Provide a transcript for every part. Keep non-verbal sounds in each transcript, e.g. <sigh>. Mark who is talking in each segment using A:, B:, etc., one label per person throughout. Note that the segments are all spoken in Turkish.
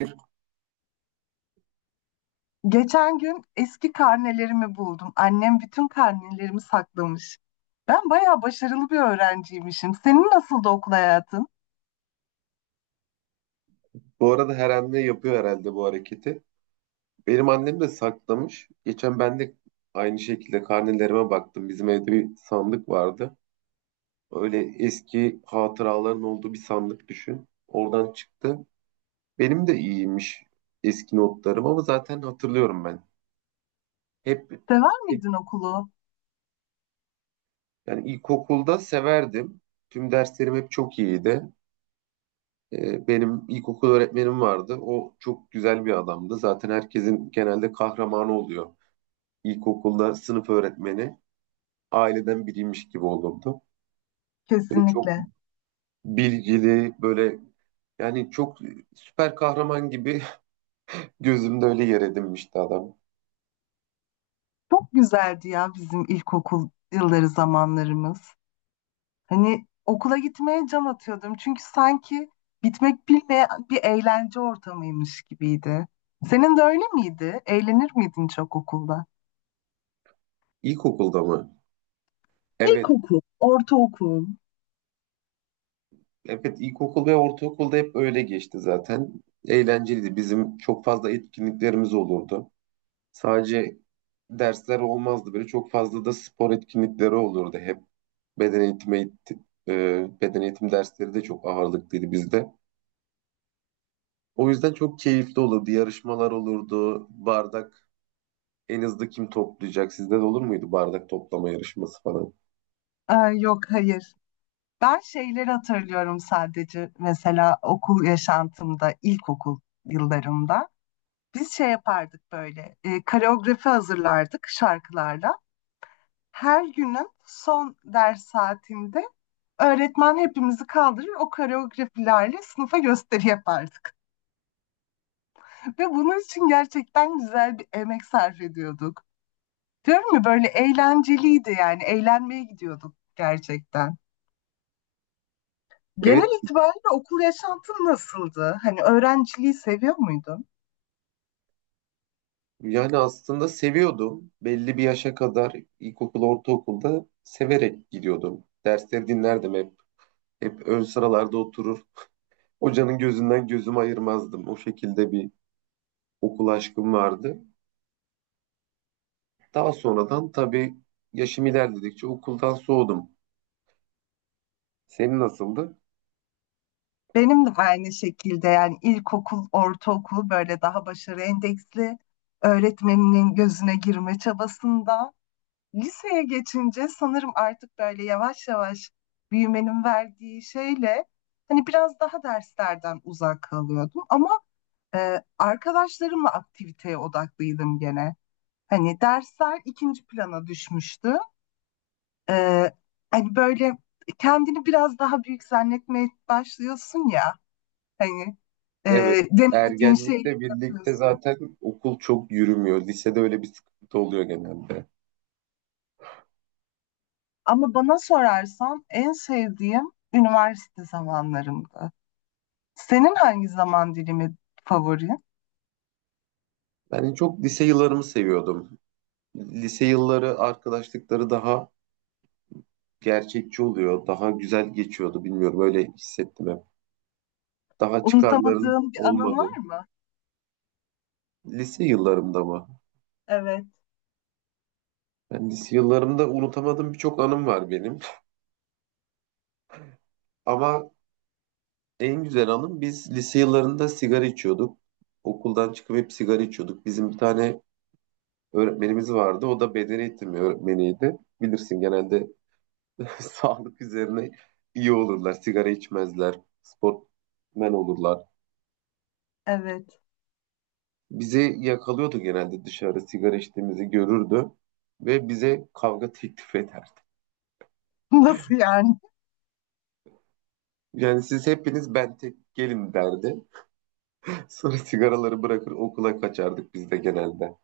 A: Bir.
B: Geçen gün eski karnelerimi buldum. Annem bütün karnelerimi saklamış. Ben bayağı başarılı bir öğrenciymişim. Senin nasıldı okul hayatın?
A: Bu arada her anne yapıyor herhalde bu hareketi. Benim annem de saklamış. Geçen ben de aynı şekilde karnelerime baktım. Bizim evde bir sandık vardı. Öyle eski hatıraların olduğu bir sandık düşün. Oradan çıktı. Benim de iyiymiş eski notlarım ama zaten hatırlıyorum ben. Hep,
B: Sever
A: hep
B: miydin okulu?
A: yani ilkokulda severdim. Tüm derslerim hep çok iyiydi. Benim ilkokul öğretmenim vardı. O çok güzel bir adamdı. Zaten herkesin genelde kahramanı oluyor. İlkokulda sınıf öğretmeni aileden biriymiş gibi olurdu. Böyle çok
B: Kesinlikle.
A: bilgili, böyle yani çok süper kahraman gibi <laughs> gözümde öyle yer edinmişti adam.
B: Çok güzeldi ya bizim ilkokul yılları zamanlarımız. Hani okula gitmeye can atıyordum. Çünkü sanki bitmek bilmeyen bir eğlence ortamıymış gibiydi. Senin de öyle miydi? Eğlenir miydin çok okulda?
A: İlkokulda mı? Evet.
B: İlkokul, ortaokul.
A: Evet, ilkokul ve ortaokulda hep öyle geçti zaten. Eğlenceliydi. Bizim çok fazla etkinliklerimiz olurdu. Sadece dersler olmazdı. Böyle çok fazla da spor etkinlikleri olurdu hep. Beden eğitimi, beden eğitim dersleri de çok ağırlıklıydı bizde. O yüzden çok keyifli olurdu. Yarışmalar olurdu. Bardak en hızlı kim toplayacak? Sizde de olur muydu bardak toplama yarışması falan?
B: Aa, yok hayır. Ben şeyleri hatırlıyorum sadece mesela okul yaşantımda, ilkokul yıllarımda. Biz şey yapardık böyle, koreografi hazırlardık şarkılarla. Her günün son ders saatinde öğretmen hepimizi kaldırır, o koreografilerle sınıfa gösteri yapardık. <laughs> Ve bunun için gerçekten güzel bir emek sarf ediyorduk. Diyorum ya böyle eğlenceliydi yani, eğlenmeye gidiyorduk gerçekten.
A: Evet,
B: Genel itibariyle okul yaşantın nasıldı? Hani öğrenciliği seviyor muydun?
A: yani aslında seviyordum. Belli bir yaşa kadar ilkokul, ortaokulda severek gidiyordum. Dersleri dinlerdim hep. Hep ön sıralarda oturur. Hocanın gözünden gözümü ayırmazdım. O şekilde bir okul aşkım vardı. Daha sonradan tabii yaşım ilerledikçe okuldan soğudum. Senin nasıldı?
B: Benim de aynı şekilde yani ilkokul, ortaokul böyle daha başarı endeksli öğretmeninin gözüne girme çabasında. Liseye geçince sanırım artık böyle yavaş yavaş büyümenin verdiği şeyle hani biraz daha derslerden uzak kalıyordum. Ama arkadaşlarımla aktiviteye odaklıydım gene. Hani dersler ikinci plana düşmüştü. Ee, hani böyle kendini biraz daha büyük zannetmeye başlıyorsun ya hani e,
A: Evet.
B: denemediğin şeyleri
A: Ergenlikle birlikte
B: yapıyorsun.
A: zaten okul çok yürümüyor. Lisede öyle bir sıkıntı oluyor genelde.
B: Ama bana sorarsan en sevdiğim üniversite zamanlarımdı. Senin hangi zaman dilimi favori?
A: Ben en çok lise yıllarımı seviyordum. Lise yılları, arkadaşlıkları daha gerçekçi oluyor. Daha güzel geçiyordu. Bilmiyorum öyle hissettim hep. Daha çıkarların
B: Unutamadığın bir anın
A: olmadı.
B: var mı?
A: Lise yıllarımda mı?
B: Evet,
A: Ben lise yıllarımda unutamadığım birçok anım var benim. Ama en güzel anım biz lise yıllarında sigara içiyorduk. Okuldan çıkıp hep sigara içiyorduk. Bizim bir tane öğretmenimiz vardı. O da beden eğitimi öğretmeniydi. Bilirsin genelde <laughs> sağlık üzerine iyi olurlar. Sigara içmezler. Sportmen olurlar.
B: evet.
A: Bizi yakalıyordu genelde, dışarı sigara içtiğimizi görürdü ve bize kavga teklif ederdi.
B: <laughs> Nasıl yani?
A: Yani siz hepiniz, ben tek gelin derdi. <laughs> Sonra sigaraları bırakır okula kaçardık biz de genelde.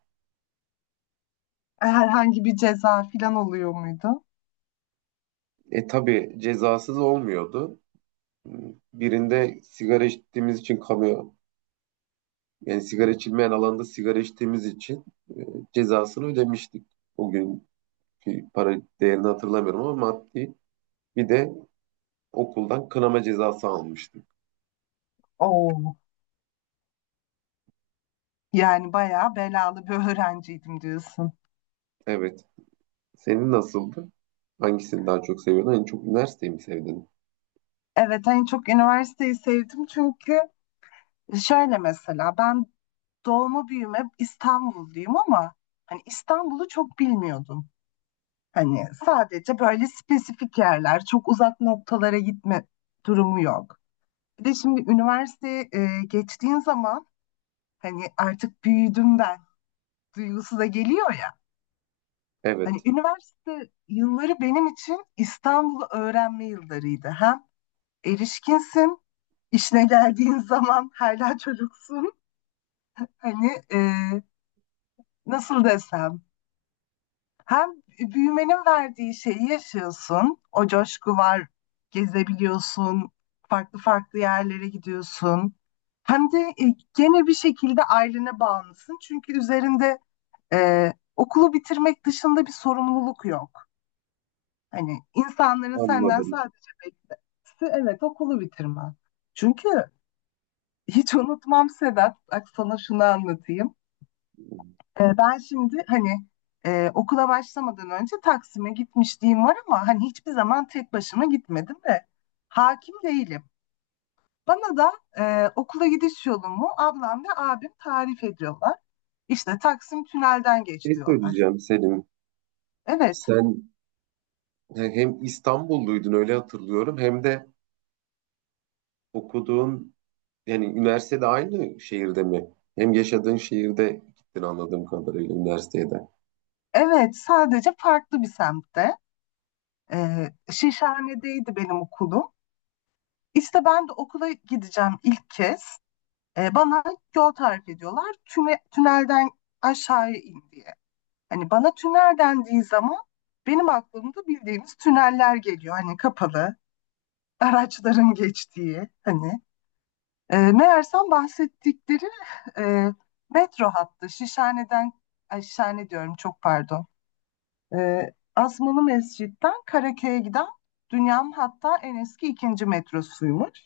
B: Herhangi bir ceza falan oluyor muydu?
A: E tabii cezasız olmuyordu. Birinde sigara içtiğimiz için kamu, yani sigara içilmeyen alanda sigara içtiğimiz için e, cezasını ödemiştik. O günkü para değerini hatırlamıyorum ama maddi bir de okuldan kınama cezası almıştık.
B: Oo. Yani bayağı belalı bir öğrenciydim diyorsun.
A: Evet. Senin nasıldı? Hangisini daha çok seviyordun? En çok üniversiteyi mi sevdin?
B: Evet, en çok üniversiteyi sevdim çünkü şöyle mesela ben doğma büyüme İstanbulluyum ama hani İstanbul'u çok bilmiyordum. Hani sadece böyle spesifik yerler, çok uzak noktalara gitme durumu yok. Bir de şimdi üniversiteye geçtiğin zaman hani artık büyüdüm ben duygusu da geliyor ya. Hani
A: Evet,
B: üniversite yılları benim için İstanbul'u öğrenme yıllarıydı. Hem erişkinsin, işine geldiğin <laughs> zaman hala çocuksun. Hani nasıl desem hem büyümenin verdiği şeyi yaşıyorsun. O coşku var. Gezebiliyorsun. Farklı farklı yerlere gidiyorsun. Hem de gene bir şekilde ailene bağımlısın. Çünkü üzerinde okulu bitirmek dışında bir sorumluluk yok. Hani insanların senden
A: anladım.
B: sadece beklentisi evet okulu bitirmen. Çünkü hiç unutmam Sedat. Bak sana şunu anlatayım. Ben şimdi hani okula başlamadan önce Taksim'e gitmişliğim var ama hani hiçbir zaman tek başıma gitmedim de hakim değilim. Bana da okula gidiş yolumu ablam ve abim tarif ediyorlar. İşte Taksim Tünel'den geç
A: Ne
B: diyorlar.
A: söyleyeceğim Selim?
B: Evet,
A: Sen hem İstanbulluydun öyle hatırlıyorum hem de okuduğun yani üniversitede aynı şehirde mi? Hem yaşadığın şehirde gittin anladığım kadarıyla üniversiteye de.
B: evet sadece farklı bir semtte. Şişhane'deydi benim okulum. İşte ben de okula gideceğim ilk kez. Bana yol tarif ediyorlar. Tünelden aşağıya in diye. Hani bana tünel dendiği zaman benim aklımda bildiğimiz tüneller geliyor. Hani kapalı, araçların geçtiği hani. Meğersem bahsettikleri e, metro hattı Şişhane'den, ay Şişhane diyorum çok pardon. E, Asmalı Mescid'den Karaköy'e giden dünyanın hatta en eski ikinci metrosuymuş.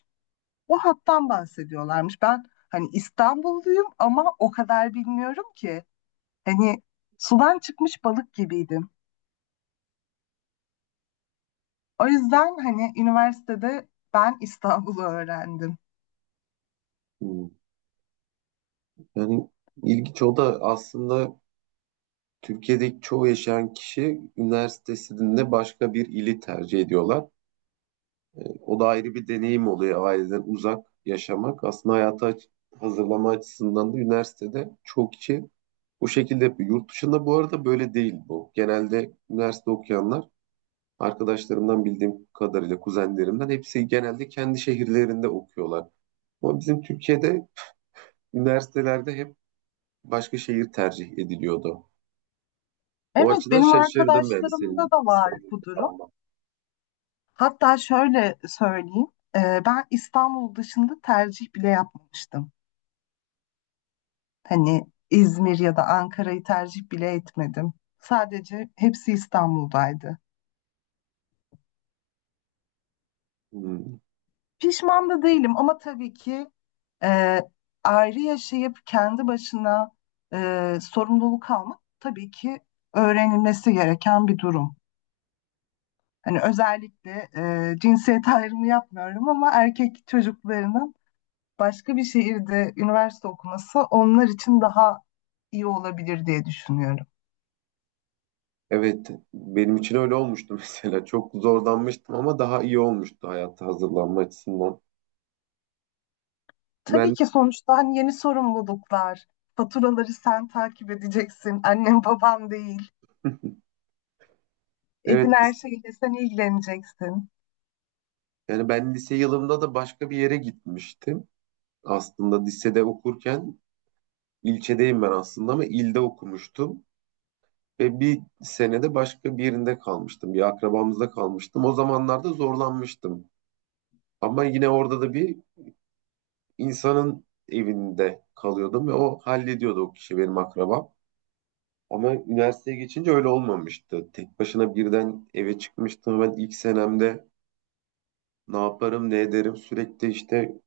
B: O hattan bahsediyorlarmış. Ben hani İstanbulluyum ama o kadar bilmiyorum ki. Hani sudan çıkmış balık gibiydim. O yüzden hani üniversitede ben İstanbul'u öğrendim.
A: Hmm. Yani ilginç, o da aslında Türkiye'deki çoğu yaşayan kişi üniversitesinde başka bir ili tercih ediyorlar. O da ayrı bir deneyim oluyor aileden uzak yaşamak. Aslında hayata hazırlama açısından da üniversitede çoğu kişi bu şekilde yapıyor. Yurt dışında bu arada böyle değil bu. Genelde üniversite okuyanlar, arkadaşlarımdan bildiğim kadarıyla, kuzenlerimden hepsi genelde kendi şehirlerinde okuyorlar. Ama bizim Türkiye'de üniversitelerde hep başka şehir tercih ediliyordu. O
B: Evet,
A: açıdan
B: benim
A: şaşırdım yani
B: arkadaşlarımda
A: senin
B: da var
A: İstanbul'da
B: bu durum.
A: kalman.
B: Hatta şöyle söyleyeyim, ben İstanbul dışında tercih bile yapmamıştım. Hani İzmir ya da Ankara'yı tercih bile etmedim. Sadece hepsi İstanbul'daydı.
A: Hmm.
B: Pişman da değilim ama tabii ki e, ayrı yaşayıp kendi başına sorumluluk almak tabii ki öğrenilmesi gereken bir durum. Hani özellikle cinsiyet ayrımı yapmıyorum ama erkek çocuklarının başka bir şehirde üniversite okuması onlar için daha iyi olabilir diye düşünüyorum.
A: Evet, benim için öyle olmuştu <laughs> mesela. Çok zorlanmıştım ama daha iyi olmuştu hayata hazırlanma açısından.
B: Tabii
A: Ben
B: ki sonuçta hani yeni sorumluluklar, faturaları sen takip edeceksin, annem babam değil, evin
A: evet
B: her şeyiyle sen ilgileneceksin.
A: yani ben lise yılımda da başka bir yere gitmiştim. Aslında lisede okurken ilçedeyim ben aslında ama ilde okumuştum ve bir senede başka bir yerinde kalmıştım. Bir akrabamızda kalmıştım. O zamanlarda zorlanmıştım. Ama yine orada da bir insanın evinde kalıyordum ve o hallediyordu, o kişi benim akrabam. Ama üniversiteye geçince öyle olmamıştı. Tek başına birden eve çıkmıştım. Ben ilk senemde ne yaparım, ne ederim sürekli işte,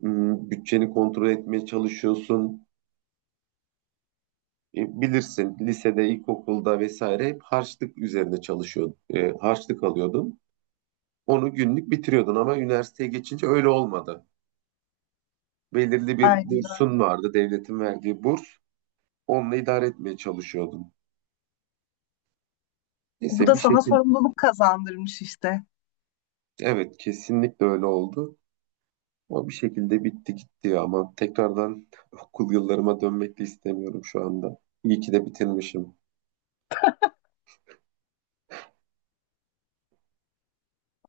A: bütçeni kontrol etmeye çalışıyorsun. Bilirsin lisede, ilkokulda vesaire hep harçlık üzerine çalışıyordun. Harçlık alıyordun. Onu günlük bitiriyordun ama üniversiteye geçince öyle olmadı. Belirli bir
B: Aynen.
A: bursun vardı, devletin verdiği burs. Onunla idare etmeye çalışıyordun.
B: Bu
A: Neyse,
B: da
A: bir
B: sana
A: şekilde
B: sorumluluk kazandırmış işte.
A: evet kesinlikle öyle oldu. Ama bir şekilde bitti gitti ya. Ama tekrardan okul yıllarıma dönmek de istemiyorum şu anda. İyi ki de bitirmişim.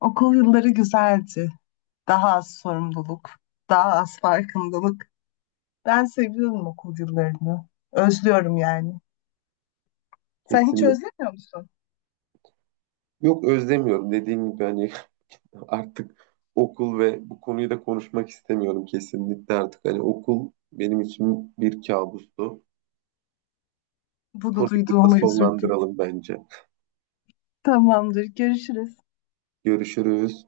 B: Okul yılları güzeldi. Daha az sorumluluk, daha az farkındalık. Ben seviyorum okulcularını. Özlüyorum yani. Sen hiç
A: Kesinlikle.
B: özlemiyor musun?
A: Yok özlemiyorum. Dediğim gibi hani <laughs> artık okul ve bu konuyu da konuşmak istemiyorum kesinlikle artık. Hani okul benim için bir kabustu.
B: Bunu
A: Konuyu burada
B: duyduğuma üzüldüm.
A: sonlandıralım bence.
B: Tamamdır. Görüşürüz.
A: Görüşürüz.